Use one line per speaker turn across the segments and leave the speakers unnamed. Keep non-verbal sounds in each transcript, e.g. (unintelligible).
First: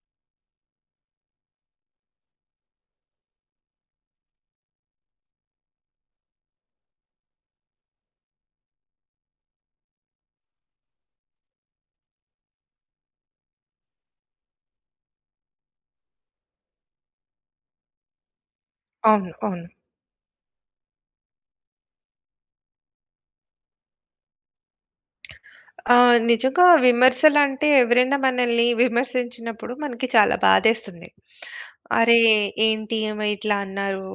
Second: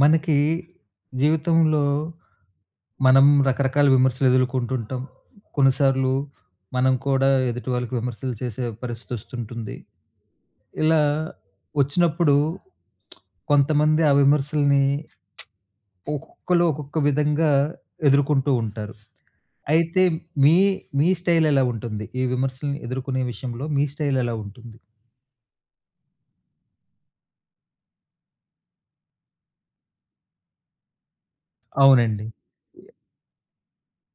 మనకి జీవితంలో మనం రకరకాల విమర్శలు ఎదుర్కొంటుంటాం. కొన్నిసార్లు మనం కూడా ఎదుటి వాళ్ళకి విమర్శలు చేసే పరిస్థితి వస్తుంటుంది. ఇలా వచ్చినప్పుడు కొంతమంది ఆ విమర్శల్ని ఒక్కొక్కళ్ళు ఒక్కొక్క విధంగా ఎదుర్కొంటూ ఉంటారు.
అవును. అవును.
అయితే మీ మీ స్టైల్ ఎలా ఉంటుంది? ఈ విమర్శల్ని ఎదుర్కొనే విషయంలో మీ స్టైల్ ఎలా ఉంటుంది?
ఆ! నిజంగా విమర్శలంటే ఎవరైనా మనల్ని విమర్శించినప్పుడు మనకి చాలా బాధేస్తుంది. అరే!
అవునండి.
ఏంటి ఈమె ఇట్లా అన్నారు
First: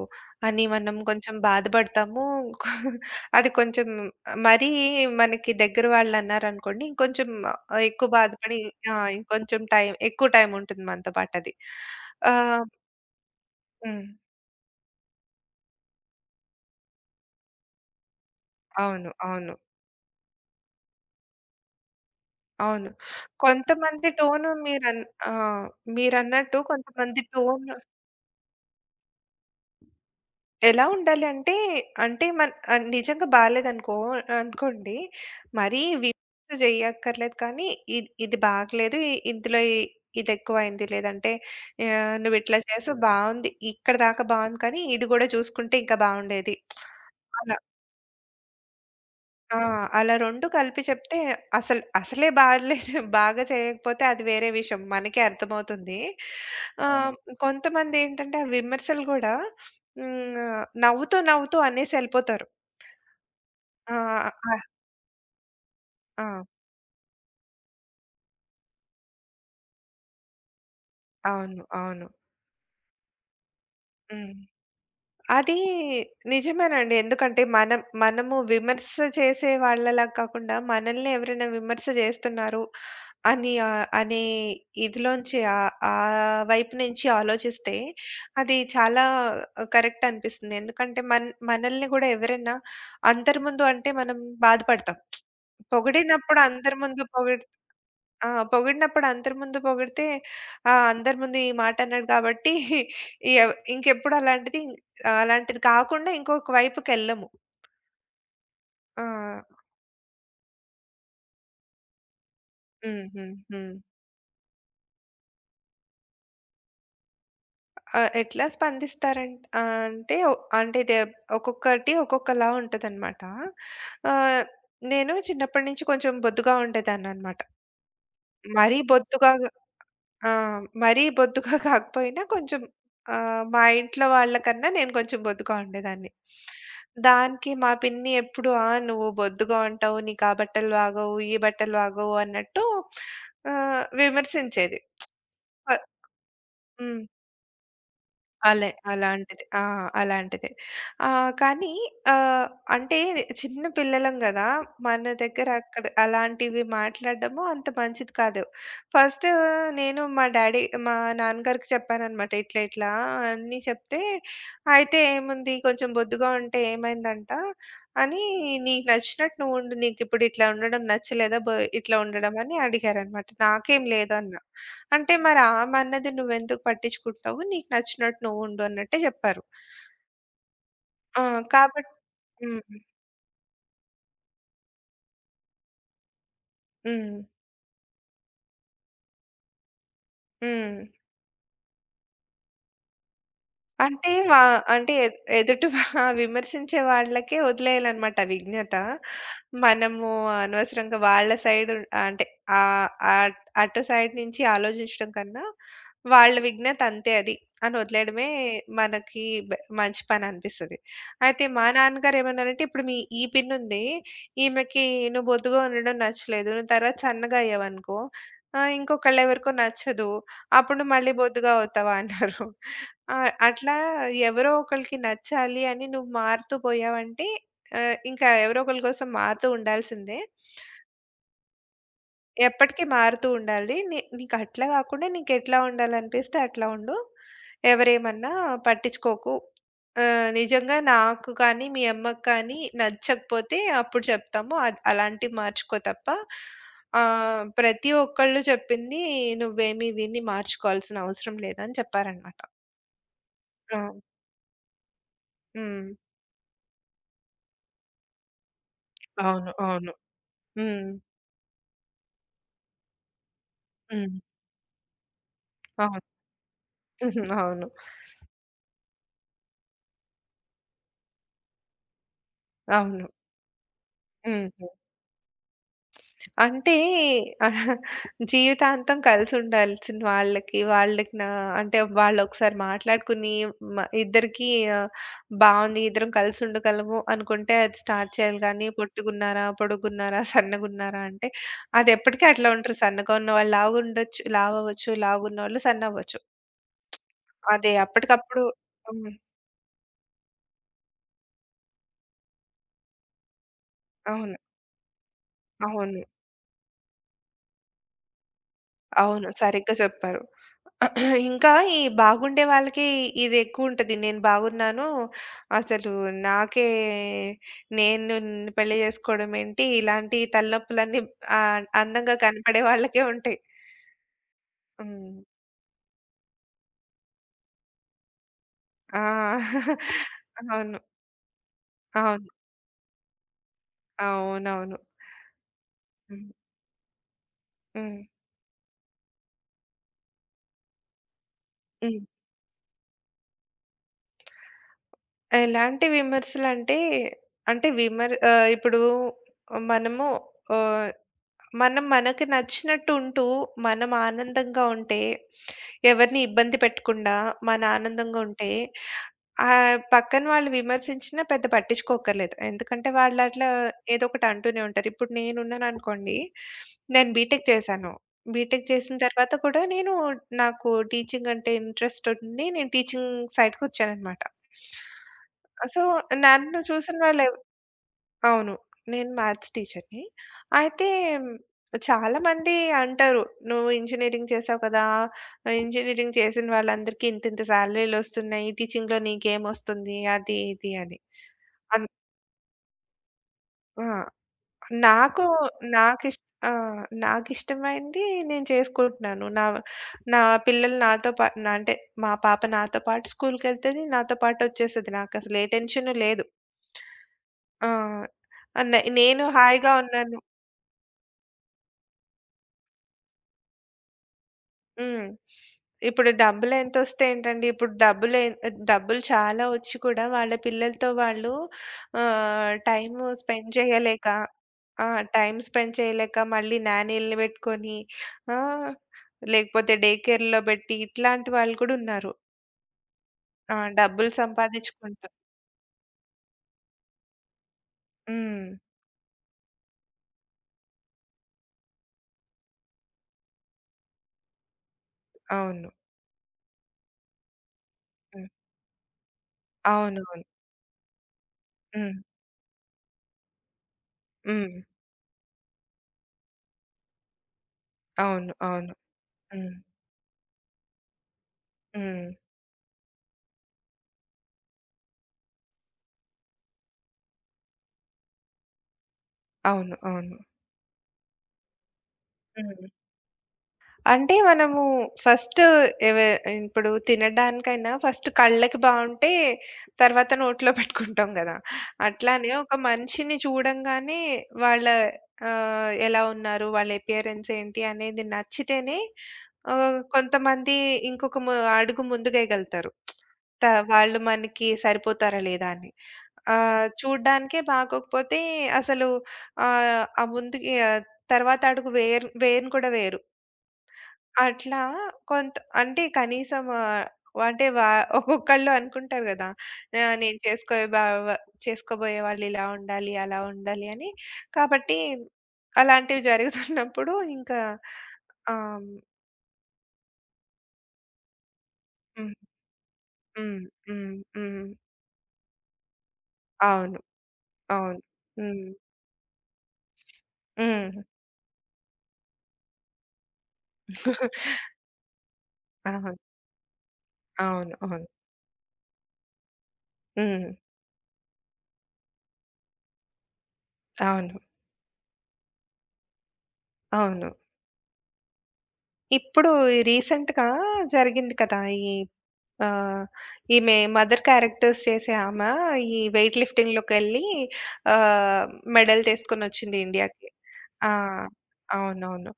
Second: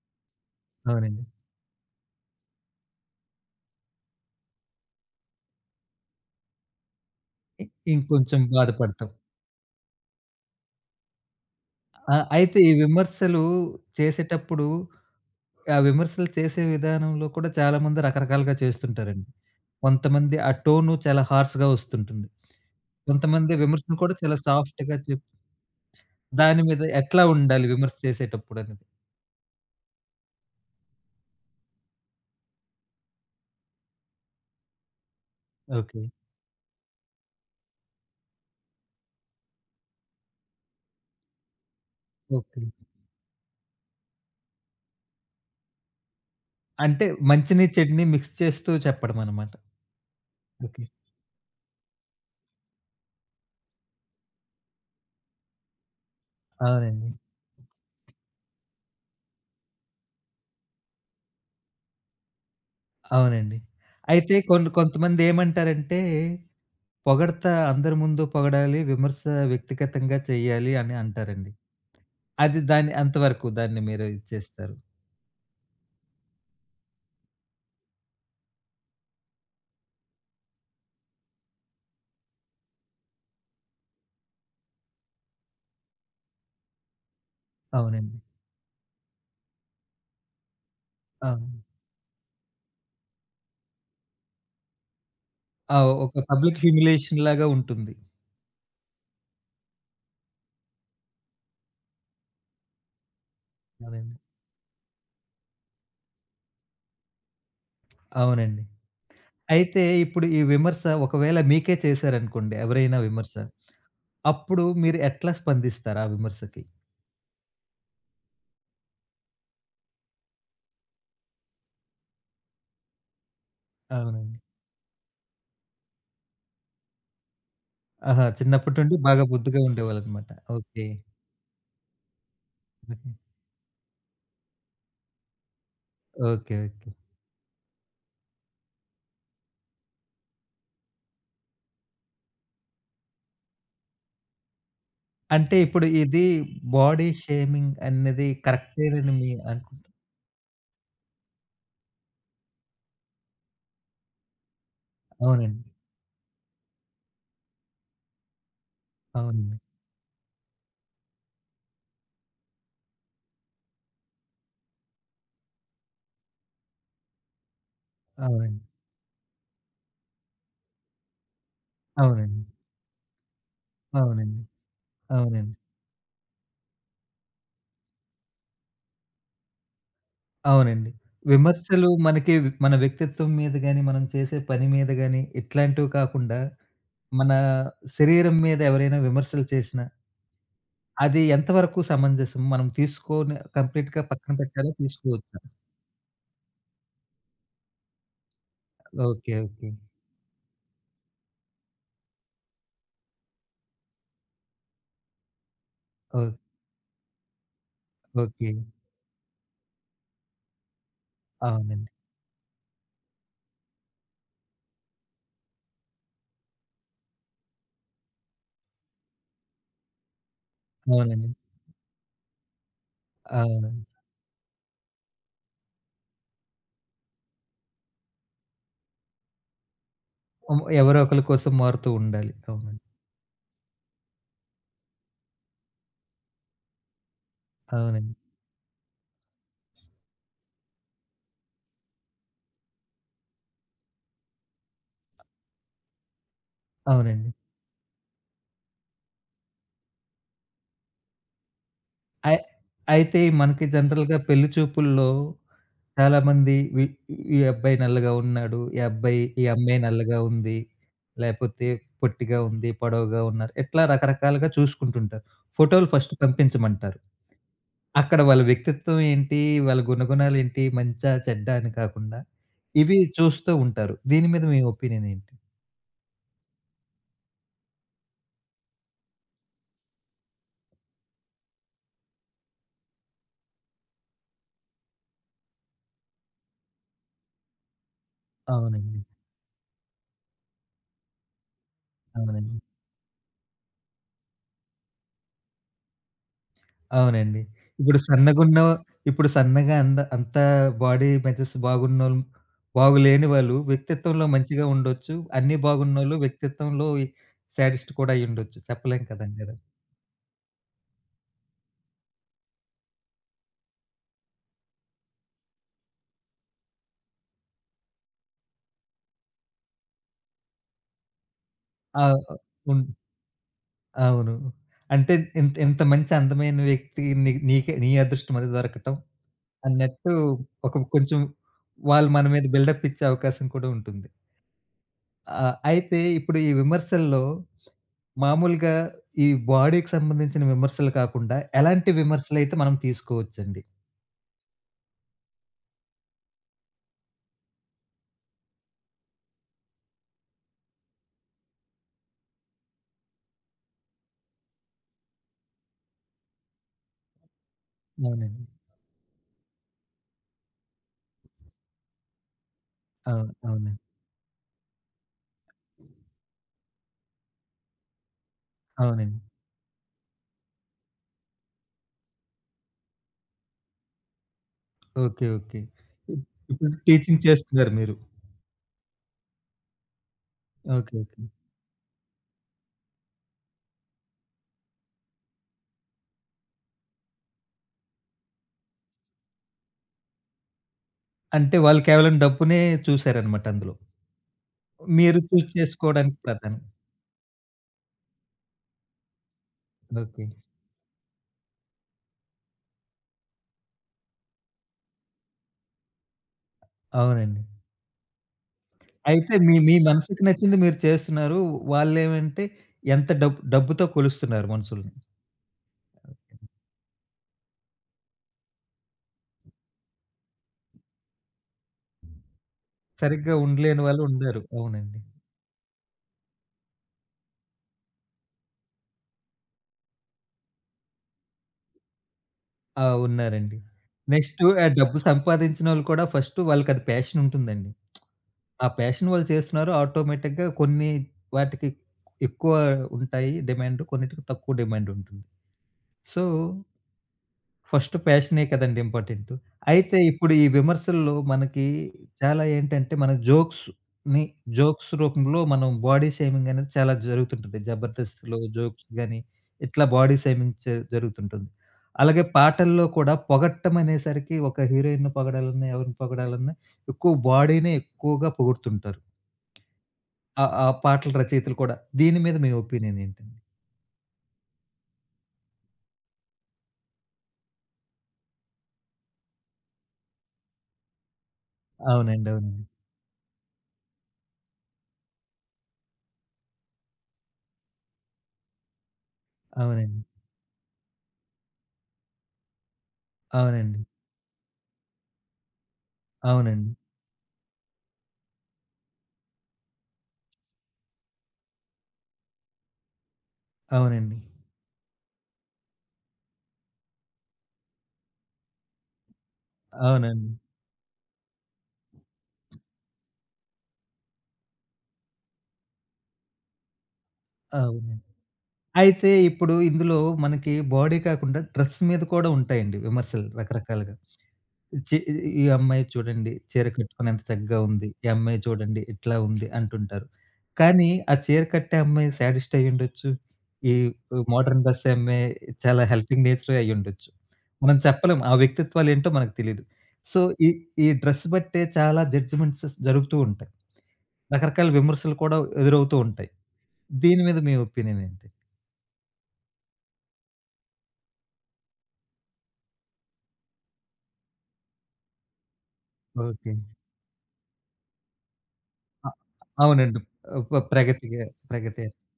అని మనం
అవునండి.
కొంచెం బాధపడతాము. (laughs) అది కొంచెం మరీ మనకి దగ్గర వాళ్ళన్నారనుకోండి ఇంకొంచెం
ఇ
ఎక్కువ
ఇంకొంచెం
బాధపడి.
బాధపడతాం.
ఇంకొంచెం టైం ఎక్కువ టైం ఉంటుంది మనతో పాటది.
ఆ, అయితే
ఆహ్,
ఈ విమర్శలు
హ్మ్.
చేసేటప్పుడు, ఆ విమర్శలు చేసే విధానంలో కూడా చాలామంది రకరకాలుగా
అవును.
చేస్తుంటారండి.
అవును.
కొంతమంది ఆ టోను చాలా హార్ష్‌గా వస్తుంటుంది.
అవును.
కొంతమంది విమర్శను
కొంతమంది
కూడా చాలా
టోను
సాఫ్ట్‌గా
మీరన్ ఆ! మీరన్నట్టు
దాని మీద
కొంతమంది
ఎట్లా
టోన్
ఉండాలి విమర్శ చేసేటప్పుడనేది?
ఎలా ఉండాలి అంటే, నిజంగా అనుకోండి, మరీ
ఓకే.
విమర్శ జేయక్కర్లేదు (unintelligible) కానీ, ఇది ఇది బాగలేదు, ఇ ఇందులో ఇ ఇదెక్కువైంది. లేదంటే నువ్విట్లా
ఓకే.
చేసావు బావుంది. ఇక్కడ దాకా బావుంది కానీ, ఇది గూడా చూసుకుంటే ఇంకా బావుండేది.
అంటే
అలా.
మంచిని, చెడుని మిక్స్ చేస్తూ చెప్పడం అనమాట.
ఆ! అలా 2 కలిపి
ఓకే.
చెప్తే అసలే బాలేదు. (laughs) బాగా చేయకపోతే అది వేరే విషయం. మనకే అర్థమవుతుంది.
అవునండి.
అవును. కొంతమందేంటంటే ఆ విమర్శలు గూడా హ్మ్. నవ్వుతూ నవ్వుతూ అనేసి ఎళ్ళిపోతారు.
అవునండి.
ఆ!
అయితే
ఆ!
కొన్ని కొంతమందేమంటారంటే,
ఆ!
పొగడ్త అందరి ముందు పొగడాలి, విమర్శ వ్యక్తిగతంగా చేయాలి అని అంటారండి.
అవును. అవును.
అది దాన్ని అంతవరకు మీరు
హ్మ్.
ఇచ్చేస్తారు.
అది నిజమేనండి. ఎందుకంటే మనము విమర్శ చేసే వాళ్ళలా కాకుండా, మనల్ని ఎవరైనా విమర్శ చేస్తున్నారు అని ఆహ్, అనే ఇదిలోంచి ఆహ్, ఆ వైపు నుంచి ఆలోచిస్తే
అవునండి.
అది చాలా కరెక్ట్ అనిపిస్తుంది. ఎందుకంటే
అవును.
మనల్ని గూడా ఎవరైనా అందరి ముందు అంటే మనం బాధపడతాం.
ఆ, ఒక
పొగిడినప్పుడు
పబ్లిక్
అందరి ముందు
హ్యూమిలియేషన్
పొగి
లాగా ఉంటుంది.
ఆ! పొగిడినప్పుడు అందరి ముందు పొగిడితే, అందరి ముందు ఈ మాట అన్నాడు కాబట్టి ఎవ్ ఇంకెప్పుడు
అవునండి.
అలాంటిది అలాంటిది కాకుండా ఇంకొక వైపుకెళ్ళము.
అవునండి.
ఆ!
అయితే ఇప్పుడు ఈ విమర్శ ఒకవేళ మీకే చేశారనుకోండి ఎవరైనా
హ్మ్. హ్మ్.
విమర్శ.
హ్మ్.
అప్పుడు మీరు ఎట్లా స్పందిస్తారు ఆ విమర్శకి?
ఆహ్, ఎట్లా స్పందిస్తారంట్ ఆహ్, అంటే అంటే ఇది ఒక్కొక్కటి ఒక్కొక్కలా ఉంటదనమాట.
అవునండి.
ఆహ్, నేను చిన్నప్పటి నుంచి కొంచెం బొద్దుగా ఉండేదాన్ననమాట.
ఆహా, చిన్నప్పటి
మరీ
నుండి బాగా
బొద్దుగా,
బొద్దుగా
ఆ!
ఉండేవాళ్ళనమాట. ఓకే.
మరీ బొద్దుగా (laughs) కాకపోయినా కొంచెం,
ఓకే.
మా ఇంట్లో వాళ్ళకన్నా నేను కొంచెం బొద్దుగా ఉండేదాన్ని.
ఓకే. ఓకే.
దానికి మా పిన్ని ఎప్పుడు, "ఆ! నువ్వు బొద్దుగా ఉంటావు. నీకా బట్టలు బాగోవు, ఈ బట్టలు బాగోవు" అన్నట్టు విమర్శించేది.
అంటే
ప
ఇప్పుడు ఇది
హ్మ్.
బాడీ షేమింగ్ అనేది
అలే
కరెక్టేనని మీ
అలాంటిది.
అనుకుంటా.
అలాంటిదే. కానీ ఆహ్, అంటే చిన్న పిల్లలం గదా! మన దగ్గర
అవునండి.
అక్కడ అలాంటివి మాట్లాడడము అంత మంచిది కాదు. ఫస్ట్
అవునండి.
నేను మా డ్యాడీ మా నాన్నగారికి చెప్పాననమాట. ఇట్లా ఇట్లా అన్నీ చెప్తే, అయితే ఏముంది కొంచెం బొద్దుగా ఉంటే ఏమైందంట, అని.
అవునండి.
నీకు నచ్చినట్టు నువ్వు ఉండు. నీకిప్పుడు ఇట్లా ఉండడం నచ్చలేదా? ఇట్లా ఉండడం
అవునండి.
అని అడిగారనమాట. నాకేం లేదన్నా.
అవునండి.
అంటే మరి
అవునండి.
ఆమె అన్నది నువ్వెందుకు పట్టించుకుంటున్నావు? నీకు నచ్చినట్టు నువ్వుండు అన్నట్టే జెప్పారు.
అవునండి.
ఆ!
విమర్శలు
కాబట్టి
మనకి మన
హ్మ్.
వ్యక్తిత్వం మీద గాని, మనం చేసే పని మీద గాని ఇట్లాంటివి కాకుండా,
హ్మ్.
మన శరీరం మీద ఎవరైనా విమర్శలు చేసినా,
హ్మ్.
అది ఎంతవరకు సమంజసం? మనం తీసుకొని కంప్లీట్‌గా
అంటే
పక్కన
వా
పెట్టాలా?
అంటే ఎ
తీసుకోవచ్చా?
ఎదుటి వా విమర్శించే వాళ్ళకే వదిలేయాలనమాట విజ్ఞత.
ఓకే. ఓకే.
మనము అనవసరంగా వాళ్ళ సైడ్ అంటే ఆహ్, అట్ అటు సైడ్ నుంచి ఆలోచించడం కన్నా,
ఓ
వాళ్ళ విజ్ఞత అంతే అది అని వదిలేయడమే
ఓకే.
మనకి మంచి పని అనిపిస్తది. అయితే మా
అవునండి.
నాన్నగారు ఏమన్నారంటే, "ఇప్పుడు మీ ఈ పిన్నుంది, ఈమెకి నువ్వు బొద్దుగా ఉండడం నచ్చలేదు. నువ్వు తర్వాత సన్నగా అయ్యావనుకో, ఇంకొకళ్ళెవరికో నచ్చదు. అప్పుడు నువ్వు మళ్ళీ
అవునండి.
బొద్దుగా అవుతావా" అన్నారు. ఆ!
అవును.
అట్లా ఎవరో ఒకళ్ళకి నచ్చాలి అని నువ్వు మారుతూ పోయావంటే ఇంకా ఎవరో ఒకళ్ళ కోసం మారుతూ ఉండాల్సిందే.
హ్మ్. ఎవరో ఒకళ్ళ కోసం మారుతూ ఉండాలి.
ఎప్పటికీ
అవునండి.
మారుతూ ఉండాలి. నీకు అట్లా కాకుండా నీకెట్లా ఉండాలనిపిస్తే అట్లా ఉండు.
అవునండి.
ఎవరేమన్నా పట్టించుకోకు. నిజంగా నాకు కానీ, మీ అమ్మకి కానీ నచ్చకపోతే అప్పుడు చెప్తాము. అలాంటివి మార్చుకో తప్ప
అవునండి.
ప్రతి ఒక్కళ్ళు చెప్పింది నువ్వేమి విని మార్చుకోవాల్సిన అవసరం లేదని చెప్పారనమాట.
అయ్ అయితే మనకి
ఆ!
జనరల్‌గా పెళ్లి చూపుల్లో
హ్మ్.
చాలామంది ఈ అబ్బాయి నల్లగా ఉన్నాడు. ఈ
అవును.
అమ్మాయి
అవును.
నల్లగా ఉంది.
హ్మ్.
లేపోతే పొట్టిగా ఉంది, పొడవుగా ఉన్నారు. ఇట్లా
హ్మ్.
రకరకాలుగా చూసుకుంటుంటారు. ఫోటోలు
అవును.
ఫస్ట్ పంపించమంటారు.
(laughs) అవును.
అక్కడ వాళ్ళ వ్యక్తిత్వం ఏంటి? వాళ్ళ గుణగుణాలేంటి? మంచా? చెడ్డా? అని కాకుండా ఇవి
అవును.
చూస్తూ ఉంటారు. దీని మీద మీ
హుహు.
ఒపీనియన్ ఏంటి?
అంటే (laughs) జీవితాంతం కలిసుండాల్సిన వాళ్ళకి, నా అంటే వాళ్ళొకసారి మాట్లాడుకుని ఇద్దరికీ ఆహ్, బావుంది ఇద్దరం కలిసుండగలము అనుకుంటే అది స్టార్ట్ చేయాలి గానీ,
అవునండి.
పొట్టుగున్నారా, పొడుగున్నారా, సన్నగున్నారా అంటే అదెప్పటికీ అట్లా
అవునండి.
ఉంటారు. సన్నగా ఉన్నవాళ్ళు లావవ్వచ్చు, లావుగున్నోళ్ళు సన్నవ్వచ్చు.
అవునండి.
అదే
ఇప్పుడు
అప్పటికప్పుడు
సన్నగున్న
హ్మ్.
ఇప్పుడు సన్నగా అంత బాడీ మెజర్స్ బాగున్నోళ్ళు బాగులేని వాళ్ళు వ్యక్తిత్వంలో
అవును.
మంచిగా ఉండొచ్చు. అన్నీ
అవును.
బాగున్నోళ్ళు వ్యక్తిత్వంలో శాడిస్ట్ కూడా అయ్యుండొచ్చు. చెప్పలేం
అవును.
కదండీ అది.
సరిగ్గా చెప్పారు. (clears throat) ఇంకా ఈ బాగుండే వాళ్ళకి ఇది ఎక్కువుంటది. నేను బాగున్నాను. అసలు నాకే నేను నిన్ను పెళ్లి చేసుకోవడం ఏంటి? ఇలాంటి తలనొప్పులన్నీ
ఆ!
అందంగా కనపడే
ఉన్
వాళ్ళకే ఉంటాయి.
అవును. అంటే
హ్మ్.
ఇంత ఇంత మంచి అందమైన వ్యక్తి నీకే నీ అదృష్టం అది దొరకటం
ఆ!
అన్నట్టు
(laughs)
ఒక
అవును.
కొంచెం వాళ్ళు మన
అవును.
మీద బిల్డప్ ఇచ్చే అవకాశం కూడా ఉంటుంది.
అవునవును.
అయితే
హ్మ్.
ఇప్పుడు ఈ విమర్శల్లో
హ్మ్.
మామూలుగా ఈ బాడీకి సంబంధించిన విమర్శలు కాకుండా, ఎలాంటి
హ్మ్.
విమర్శలైతే మనం తీసుకోవచ్చండి?
ఎలాంటి విమర్శలంటే, అంటే అంటే విమర్ ఆహ్, ఇప్పుడు మనము ఆహ్ మనం మనకు నచ్చినట్టు ఉంటూ, మనం ఆనందంగా ఉంటే, ఎవరిని ఇబ్బంది పెట్టకుండా, మన ఆనందంగా
అవునండి.
ఉంటే, పక్కన వాళ్ళు విమర్శించినా పెద్ద పట్టించుకోక్కర్లేదు. ఎందుకంటే వాళ్ళు
అవును.
అట్లా
అవునండి.
ఏదో ఒకటి అంటూనే ఉంటారు. ఇప్పుడు నేనున్నాననుకోండి, నేను బీటెక్ చేశాను. బీటెక్ చేసిన
అవునండి.
తర్వాత కూడా నాకు టీచింగ్ అంటే ఇంట్రెస్ట్ ఉండి, నేను టీచింగ్ సైడ్‌కొచ్చాననమాట.
ఓకే. ఓకే.
సో,
ఇప్
నన్ను
ఇప్పుడు
చూసిన
టీచింగ్
వాళ్ళు
చేస్తున్నారు మీరు.
అవును. నేను మ్యాథ్స్ టీచర్‌ని. అయితే
ఓకే. ఓకే.
చాలామంది అంటారు, "నువ్వు ఇంజినీరింగ్ చేసావు కదా! ఇంజినీరింగ్ చేసిన వాళ్ళందరికీ ఇంతింత సాలరీలొస్తున్నాయి. టీచింగ్‌లో నీకేమొస్తుంది?" అది ఇది అని.
అంటే వాళ్ళు
అన్
కేవలం డబ్బునే చూసారనమాట అందులో.
ఆ!
మీరు
నాకు
చూజ్
నాకిష్
చేసుకోవడానికి
ఆ!
ప్రధానం.
నాకిష్టమైంది నేను చేసుకుంటున్నాను. నా నా
ఓకే.
పిల్లలు నాతో పా నా అంటే మా పాప నాతో పాటు స్కూల్‌కెళ్తది. నాతో పాటొచ్చేస్తది. నాకసలు ఏ టెన్షను లేదు.
అవునండి.
ఆ! నే నేను
అయితే మీ
హాయిగా
మీ
ఉన్నాను.
మనసుకి నచ్చింది మీరు చేస్తున్నారు. వాళ్ళేమంటే ఎంత డబ్బుతో కొలుస్తున్నారు మనుషుల్ని.
హ్మ్. ఇప్పుడు డబ్బులెంతొస్తే ఏంటండి? ఇప్పుడు డబ్బులే డబ్బులు చాలా ఒచ్చి కూడా వాళ్ళ పిల్లలతో వాళ్ళు టైము
సరిగ్గా
స్పెండ్
ఉండలేని వాళ్ళు
చేయలేక,
ఉండారు.
ఆ!
అవునండి.
టైమ్ స్పెండ్ చేయలేక మళ్ళీ నానీలని బెట్టుకొని, ఆ! లేకపోతే డే కేర్‌లో బెట్టి, ఇట్లాంటి వాళ్ళు కూడా ఉన్నారు.
ఆ, ఉన్నారండి.
డబ్బులు
నెక్స్టు డబ్బు
సంపాదించుకుంటూ.
సంపాదించినోళ్ళు కూడా ఫస్టు వాళ్ళకది ప్యాషన్ ఉంటుందండి.
హ్మ్.
ఆ ప్యాషన్ వాళ్ళు చేస్తున్నారు. ఆటోమేటిక్‌గా కొన్ని వాటికి ఎక్కువ ఉంటాయి డిమాండ్. కొన్నిటికి తక్కువ డిమాండ్ ఉంటుంది.
అవును.
సో, ఫస్ట్
హ్మ్.
ప్యాషనే కదండీ ఇంపార్టెంటు. అయితే
అవునవును.
ఇప్పుడు ఈ విమర్శల్లో మనకి
హ్మ్.
చాలా ఏంటంటే, మన జోక్స్‌ని
హ్మ్.
జోక్స్ రూపంలో మనం బాడీ షేమింగ్ అనేది చాలా జరుగుతుంటుంది.
అవును.
'జబర్దస్త్'లో
అవును.
జోక్స్ గాని,
హ్మ్.
ఇట్లా బాడీ షేమింగ్ జరుగుతుంటుంది.
హ్మ్.
అలాగే పాటల్లో కూడా పొగట్టం అనేసరికి ఒక హీరోయిన్‌ని పొగడాలన్నా, ఎవరిని పొగడాలన్నా ఎక్కువ బాడీనే ఎక్కువగా పొగుడుతుంటారు.
అవును. అవును.
ఆ ఆ పాటల రచయితలు కూడా. దీని మీద మీ
హ్మ్.
ఒపీనియన్ ఏంటండి?
అంటే మనము ఫస్ట్ ఎవ ఇప్పుడు తినడానికైనా ఫస్ట్ కళ్ళకి బావుంటే తర్వాత నోట్లో పెట్టుకుంటాం గదా!
అవునండి.
అట్లానే ఒక
అవునండి.
మనిషిని చూడంగానే వాళ్ళ ఎలా ఉన్నారు? వాళ్ళ ఎపియరెన్స్ ఏంటి? అనేది నచ్చితేనే
అవునండి.
కొంతమంది ఇంకొక ము అడుగు ముందుకేయగలుగుతారు. త
అవునండి.
వాళ్ళు మనకి సరిపోతారా లేదా అని.
అవునండి.
చూడ్డానికే బాగోకపోతే అసలు ఆహ్, ఆ ముందుకి ఆహ్, తర్వాత అడుగు వేయను కూడా వేయరు.
అవునండి.
అట్లా కొంత అంటే కనీసం ఆహ్, అంటే వా ఒక్కొక్కళ్ళు అనుకుంటారు గదా! ఆహ్, నేను
అవునండి.
చేసుకోబోయే బావ చేసుకోబోయే వాళ్ళు ఇలా ఉండాలి, అలా ఉండాలి అని. కాబట్టి అలాంటివి జరుగుతున్నప్పుడు ఇంకా.
అవునండి.
ఆహ్,
అయితే ఇప్పుడు ఇందులో మనకి బాడీ కాకుండా డ్రెస్ మీద
హ్మ్.
కూడా ఉంటాయండి విమర్శలు
హ్మ్. హ్మ్.
రకరకాలుగా.
హ్మ్.
చి ఈ అమ్మాయి చూడండి చీర
అవును.
కట్టుకొని ఎంత చక్కగా
అవును.
ఉంది. ఈ అమ్మాయి
హ్మ్.
చూడండి ఇట్లా ఉంది అంటుంటారు.
హ్మ్.
కానీ ఆ చీర కట్టే అమ్మాయి శాడిస్ట్ అయ్యుండొచ్చు. ఈ
(laughs)
మోడర్న్ డ్రెస్ అమ్మాయి చాలా
అవును.
హెల్పింగ్ నేచర్ అయ్యుండొచ్చు. మనం
అవును.
చెప్పలేం ఆ వ్యక్తిత్వాలు ఏంటో మనకు తెలీదు. సో,
హ్మ్.
ఈ ఈ డ్రెస్ బట్టే చాలా జడ్జ్‌మెంట్స్ జరుగుతూ ఉంటాయి.
అవును.
రకరకాల విమర్శలు కూడా ఎదురవుతూ ఉంటాయి.
అవును.
దీని మీద మీ ఒపీనియన్ ఏంటి?
ఇప్పుడు ఈ రీసెంట్‌గా జరిగింది కదా! ఈ ఆ! ఈమె మదర్ క్యారెక్టర్స్ చేసే ఈ వెయిట్
ఓకే.
లిఫ్టింగ్‌లోకెళ్ళి ఆహ్, మెడల్
అ
తీసుకొనొచ్చింది
అవునండి.
ఇండియాకి. ఆ!
ప్రగతిగే ప్రగతే.
అవునవును.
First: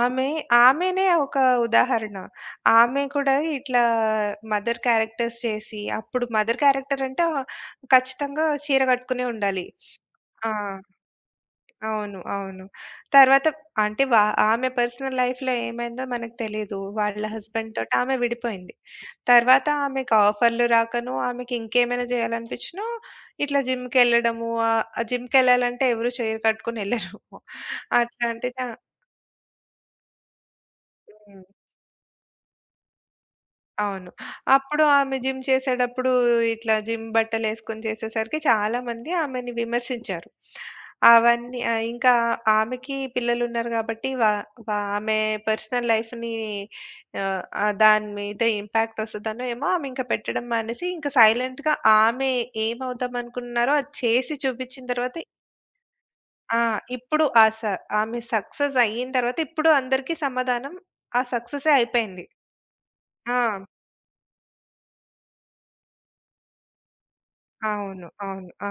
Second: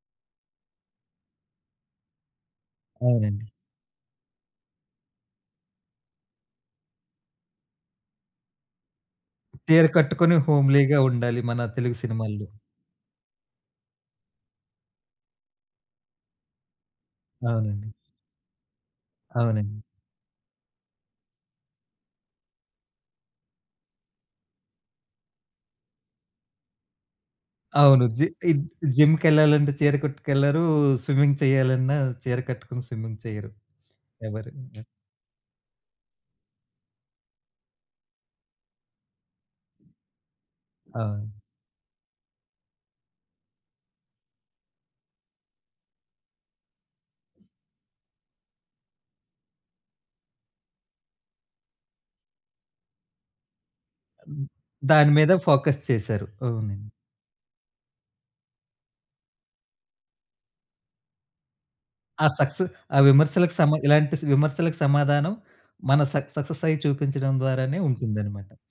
ఆమె ఆమెనే ఒక ఉదాహరణ. ఆమె కూడా
అవునండి.
ఇట్లా మదర్ క్యారెక్టర్స్ చేసి, అప్పుడు మదర్ క్యారెక్టర్ అంటే ఆ, ఖచ్చితంగా చీర కట్టుకునే ఉండాలి.
చీర కట్టుకొని
ఆ!
హోమ్‌లీగా ఉండాలి మన తెలుగు
అవును.
సినిమాల్లో.
తర్వాత అంటే వా ఆమె పర్సనల్ లైఫ్‌లో ఏమైందో మనకు తెలీదు. వాళ్ళ హస్బెండ్
అవునండి.
తోటి ఆమె విడిపోయింది. తర్వాత
అవునండి.
ఆమెకు ఆఫర్‌లు రాకనో, ఆమెకి ఇంకేమైనా జేయాలనిపించినా ఇట్లా జిమ్‌కెళ్ళడము, ఆ జిమ్‌కెళ్ళాలంటే ఎవరు చైర్ కట్టుకొని ఎళ్ళరు.
అవును. జి
అట్లాంటిది.
ఇద్
ఆ!
జిమ్‌కెళ్ళాలంటే చీర కట్టుకెళ్లరు. స్విమ్మింగ్
హ్మ్.
చేయాలన్నా చీర కట్టుకొని స్విమ్మింగ్ చేయరు
అవును.
ఎవరు.
అప్పుడు ఆమె జిమ్ చేసేటప్పుడు ఇట్లా జిమ్ బట్టలేసుకొని చేసేసరికి చాలామంది ఆమెని విమర్శించారు.
అవును.
అవన్నీ ఇంకా ఆమెకి పిల్లలున్నారు గాబట్టి వా వా ఆమె పర్సనల్ లైఫ్‌ని ఆహ్, ఆహ్, దాని మీద ఇంపాక్ట్ ఒస్తదనో ఏమో ఆమె ఇంక పెట్టడం మానేసి ఇంక సైలెంట్‌గా ఆమె ఏమవుదామనుకున్నారో అది చేసి చూపిచ్చిన
దాని
తర్వాత,
మీద ఫోకస్ చేశారు.
ఆ!
అవునండి.
ఇప్పుడు ఆ స ఆమె సక్సెస్ అయిన తర్వాత ఇప్పుడు అందరికీ సమాధానం ఆ సక్సెసే అయిపోయింది.
ఆ సక్సె ఆ విమర్శలకు
ఆ!
ఇలాంటి విమర్శలకు సమాధానం మన సక్సెస్ అయ్యి చూపించడం ద్వారానే
అవును. అవును.
ఉంటుందనమాట.
ఆ!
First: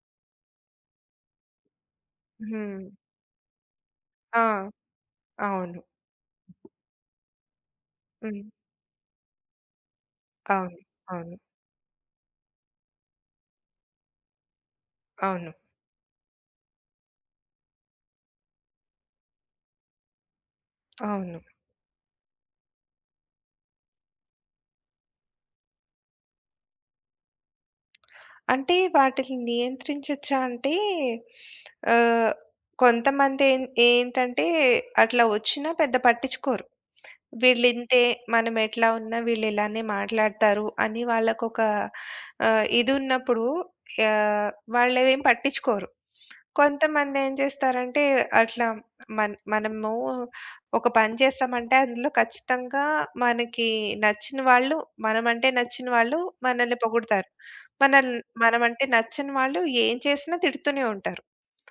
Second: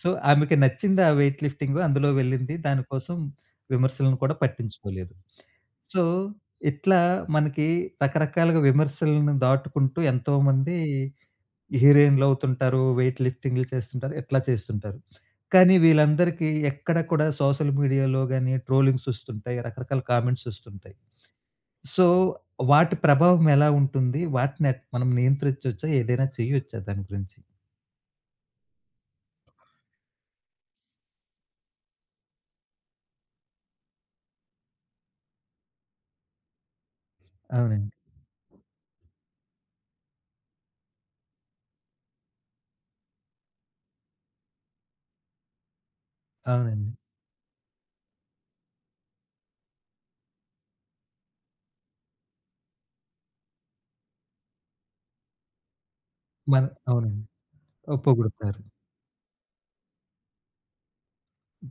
సో, ఆమెకి నచ్చింది ఆ వెయిట్ లిఫ్టింగు. అందులో వెళ్ళింది.
హ్మ్.
దానికోసం విమర్శలను కూడా
ఆ!
పట్టించుకోలేదు.
అవును.
సో, ఇట్లా మనకి
హ్మ్.
రకరకాలుగా విమర్శలను దాటుకుంటూ ఎంతోమంది
అవును. అవును.
హీరోయిన్‌లవుతుంటారు. వెయిట్ లిఫ్టింగులు చేస్తుంటారు. ఇట్లా చేస్తుంటారు.
అవును.
కానీ వీళ్ళందరికీ ఎక్కడ కూడా సోషల్ మీడియాలో గాని ట్రోలింగ్స్ వస్తుంటాయి. రకరకాల కామెంట్స్ వస్తుంటాయి.
అవును.
సో, వాటి ప్రభావం ఎలా ఉంటుంది? వాటిని మనం నియంత్రించొచ్చా? ఏదైనా చేయొచ్చా దాని గురించి?
అంటే వాటిని నియంత్రించొచ్చా అంటే ఆహ్, కొంతమంది ఏం ఏంటంటే అట్లా వచ్చినా పెద్ద పట్టించుకోరు.
అవునండి.
వీళ్ళింతే, మనమెట్లా ఉన్నా వీళ్ళిలానే మాట్లాడతారు అని వాళ్ళకొక ఇదున్నప్పుడు ఆహ్, వాళ్ళవేం పట్టించుకోరు.
అవునండి.
కొంతమందేం చేస్తారంటే అట్లా మనము ఒక పని చేస్తామంటే అందులో ఖచ్చితంగా మనకి నచ్చిన వాళ్ళు, మనమంటే నచ్చిన వాళ్ళు
మన
మనల్ని
అవునండి.
పొగుడుతారు.
ఓ,
మనల్
పొగుడుతారు.
మనమంటే నచ్చని వాళ్ళు ఏం చేసినా తిడుతూనే ఉంటారు.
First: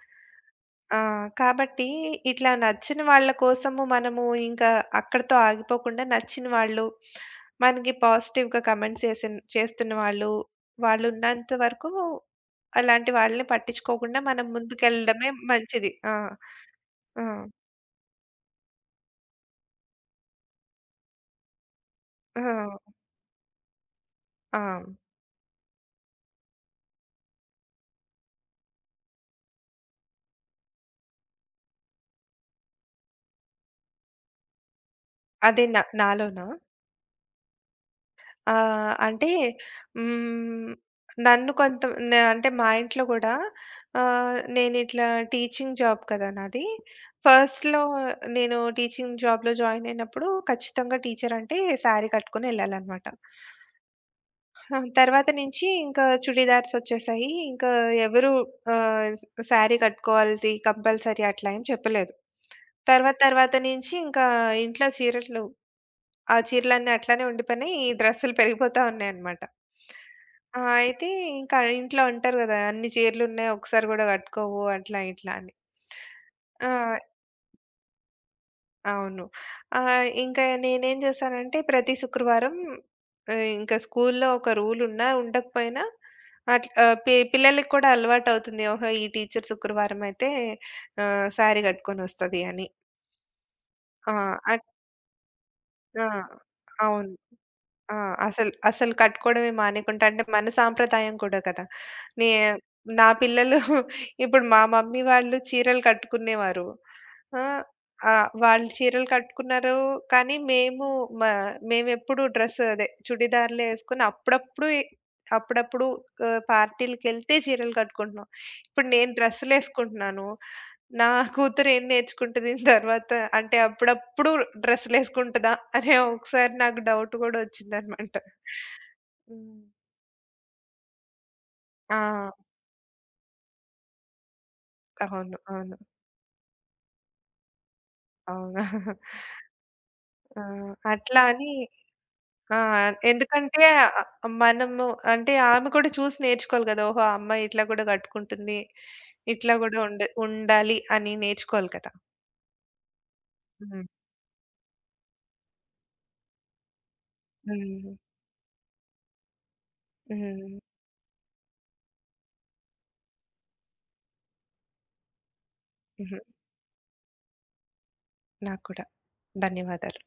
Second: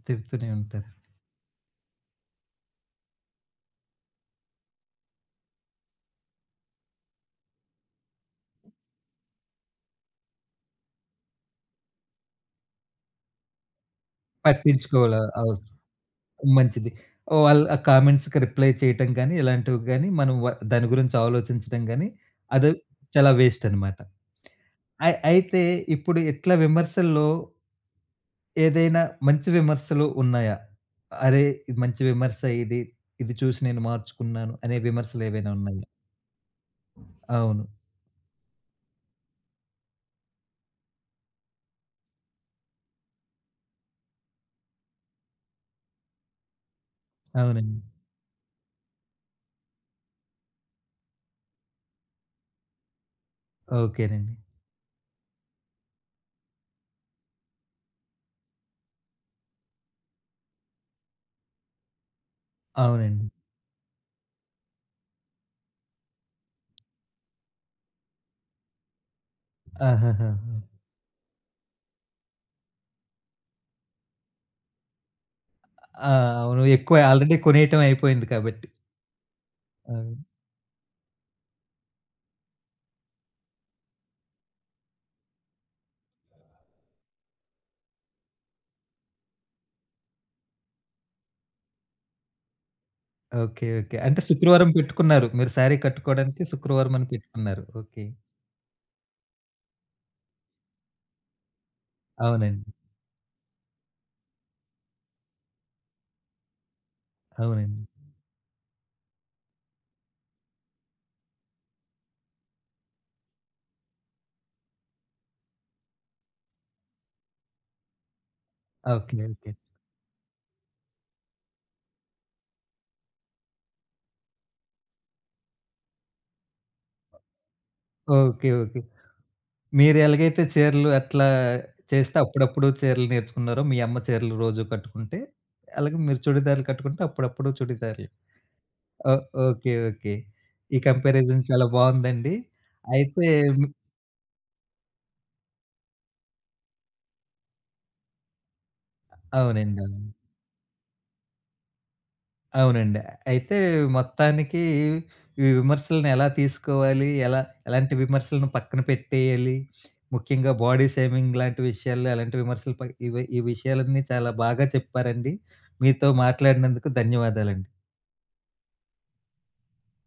తిడుతూనే ఉంటారు.
ఆ! కాబట్టి ఇట్లా నచ్చిన వాళ్ళ కోసము మనము ఇంకా అక్కడితో ఆగిపోకుండా, నచ్చిన వాళ్ళు, మనకి పాజిటివ్‌గా కమెంట్స్ చేసిన్ చేస్తున్న వాళ్ళు, వాళ్ళున్నంత వరకు అలాంటి వాళ్ళని పట్టించుకోకుండా మనం
పట్టించుకోల
ముందుకెళ్ళడమే
అవసరం
మంచిది. ఆ!
మంచిది.
ఆ!
వాళ్ళు ఆ కామెంట్స్‌కి రిప్లై చేయటం గాని, ఇలాంటివి గాని మనం దాని గురించి ఆలోచించడం గాని, అది
ఆ!
చాలా వేస్ట్ అనమాట.
ఆ!
అయితే ఇప్పుడు ఇట్లా విమర్శల్లో ఏదైనా మంచి విమర్శలు ఉన్నాయా? అరే, ఇది మంచి విమర్శ ఇది. ఇది చూసి నేను మార్చుకున్నాను అనే విమర్శలు ఏవైనా
అదే నా
ఉన్నాయా?
నాలోనా?
అవును.
ఆ! అంటే హ్మ్. నన్ను కొంత న అంటే మా ఇంట్లో గూడా, ఆహ్, నేనిట్లా టీచింగ్ జాబ్ కదా నాది.
అవునండి.
ఫస్ట్‌లో నేను టీచింగ్ జాబ్‌లో జాయిన్ అయినప్పుడు ఖచ్చితంగా టీచర్ అంటే శారీ కట్టుకొని ఎళ్ళాలనమాట.
ఓకేనండి.
తర్వాత నుంచి ఇంకా చుడీదార్స్ ఒచ్చేసాయి. ఇంకా ఎవరు ఆహ్, స్ శారీ కట్టుకోవాల్సి కంపల్సరీ అట్లా ఏం చెప్పలేదు. తర్వాత
అవునండి.
తర్వాత నుంచి ఇంకా ఇంట్లో చీరలు, ఆ చీరలన్నీ అట్లానే ఉండిపోయినాయి. ఈ డ్రెస్సులు పెరిగిపోతా ఉన్నాయన్నమాట.
ఆహాహాహా!
అయితే ఇంకా ఇంట్లో అంటారు గదా, "అన్ని చీరలున్నాయి. ఒక్కసారి గూడా కట్టుకోవు" అట్లా ఇట్లా అని.
ఆ! అవును.
ఆ!
ఎక్కువ ఆల్రెడీ కొనేయటం అయిపోయింది కాబట్టి.
అవును.
అవును.
ఇంకా నేనేం చేశానంటే ప్రతి శుక్రవారం ఇంకా స్కూల్లో ఒక రూల్ ఉన్నా ఉండకపోయినా అట్లా, ఆహ్, పి పిల్లలకి కూడా అలవాటవుతుంది. ఓహో! ఈ టీచర్ శుక్రవారం అయితే శారీ కట్టుకొనొస్తది అని.
ఓకే. ఓకే.
ఆ!
అంటే
అట్
శుక్రవారం పెట్టుకున్నారు. మీరు శారీ
ఆ!
కట్టుకోవడానికి శుక్రవారం అని
అవును.
పెట్టుకున్నారు.
ఆ!
ఓకే.
అసలు, అసలు కట్టుకోవడమే మానేకుంటా అంటే మన సాంప్రదాయం కూడా కదా! నే
అవునండి.
నా పిల్లలు. (laughs) ఇప్పుడు మా మమ్మీ వాళ్ళు చీరలు కట్టుకునేవారు. ఆ!
అవునండి.
వాళ్ళు చీరలు కట్టుకున్నారు. కానీ మేము, మ మేమెప్పుడు డ్రెస్ అదే చుడిదార్‌లే ఏసుకొని అప్పుడప్పుడు పార్టీలకెళ్తే చీరలు కట్టుకుంటున్నాం. ఇప్పుడు నేను
ఓకే. ఓకే.
డ్రెస్సులేసుకుంటున్నాను. నా కూతురు ఏం నేర్చుకుంటది తర్వాత, అంటే అప్పుడప్పుడు డ్రెస్సులేసుకుంటదా అనే ఒకసారి నాకు డౌట్ గూడా ఒచ్చిందనమాట.
ఓకే. ఓకే.
హ్మ్.
మీరు ఎలాగైతే చీరలు అట్లా
ఆ!
చేస్తే అప్పుడప్పుడు చీరలు నేర్చుకున్నారో, మీ అమ్మ చీరలు రోజు కట్టుకుంటే,
అవును. అవును.
అలాగే మీరు చుడిదార్లు కట్టుకుంటే అప్పుడప్పుడు చుడిదార్లు.
అవును.
ఓ ఓకే. ఓకే.
ఆ!
ఈ
అట్లా
కంపారిజన్
అని.
చాలా బావుందండి.
ఆ!
అయితే
ఎందుకంటే
మ్
ఆహ్, మనము అంటే ఆమె కూడా చూసి నేర్చుకోవాలి గదా! ఓహో! ఆ అమ్మాయి ఇట్లా గూడా గట్టుకుంటుంది. ఇట్లా గూడా
అవునండి. అవును.
ఉండాలి అని నేర్చుకోవాలి కదా!
అవునండి. అయితే
హ్మ్.
మొత్తానికి ఈ విమర్శలను ఎలా తీసుకోవాలి? ఎలా
హ్మ్.
ఎలాంటి విమర్శలను పక్కన పెట్టేయాలి?
హ్మ్.
ముఖ్యంగా బాడీ షేమింగ్ లాంటి విషయాల్లో ఎలాంటి విమర్శలు ఇవి ఈ విషయాలన్నీ చాలా బాగా చెప్పారండి. మీతో
హుహు.
మాట్లాడినందుకు ధన్యవాదాలండి.
నాకు కూడా. ధన్యవాదాలు.